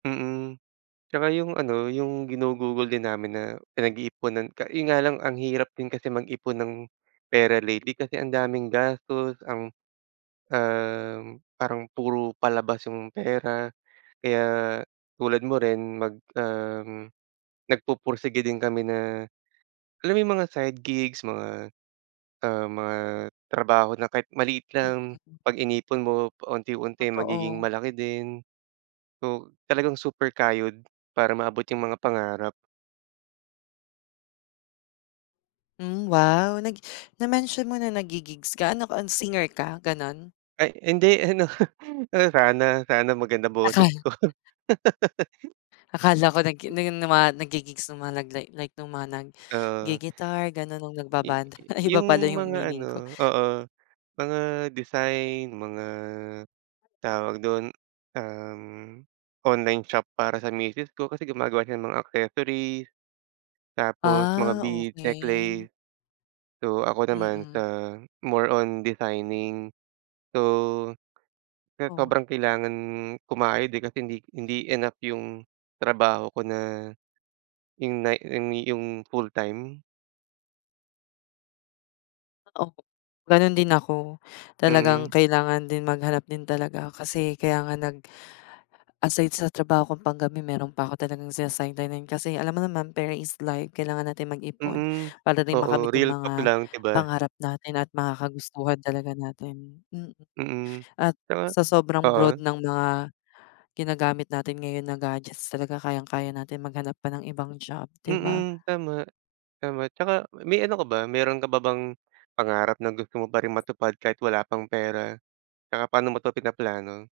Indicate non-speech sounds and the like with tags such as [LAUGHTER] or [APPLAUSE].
Mm, tsaka yung ano, yung ginugugol din namin na pinag-iiponan ka yun nga lang, ang hirap din kasi mag-ipon ng pera lately, kasi ang daming gastos ang, um, parang puro palabas yung pera kaya tulad mo rin mag um, nagpupursigi din kami, na alam mo yung mga side gigs mga ah, mga trabaho na kahit maliit lang, Mm. 'pag inipon mo pa-unti-unti magiging Totoo. malaki din. So talagang super kayod para maabot yung mga pangarap. Hmm, wow. Nag na-mention mo na nag-gi-gigs ka, ano, singer ka ganun? Ay hindi ano, sana sana maganda boses Akala. ko. [LAUGHS] Akala ko nag-gi nag nama nag-gi-gigs ng mga nag-li like nung mga Oo. nag-gi-guitar ganun, na I nagbabanda. Ay, i iba pala yung yung mga meaning ko. ano, oo, mga design, mga tawag dun, uhm, online shop para sa misis ko kasi gumagawa siya ng mga accessories. Tapos mga Ah, bead okey. necklace. So ako naman Mm. sa more on designing, so, kaya Oh. sobrang kailangan kumayod eh, kasi hindi hindi enough yung trabaho ko na, yung na I me yung full time. Oo, ganun din ako, talagang Mm. kailangan din maghanap din talaga kasi kaya nga nag aside sa trabaho kong panggabi meron pa 'ko talagang sina-sideline-nan kasi alam mo naman pera is life, kailangan natin mag-ipon Mm. para din Oo, makamit yung real talk mga lang, 'di ba? pangarap natin at mga kagustuhan talaga natin. Mm, Mm, at tama, sa sobrang broad oo. ng mga ginagamit natin ngayon na gadgets talaga kayang-kaya natin maghanap pa ng ibang job, 'di ba? Mm. Tama tama, tsaka may ano ka ba, meron ka pa bang pangarap na gusto mo pa rin matupad kahit wala pang pera, tsaka paano mo 'to pinaplano?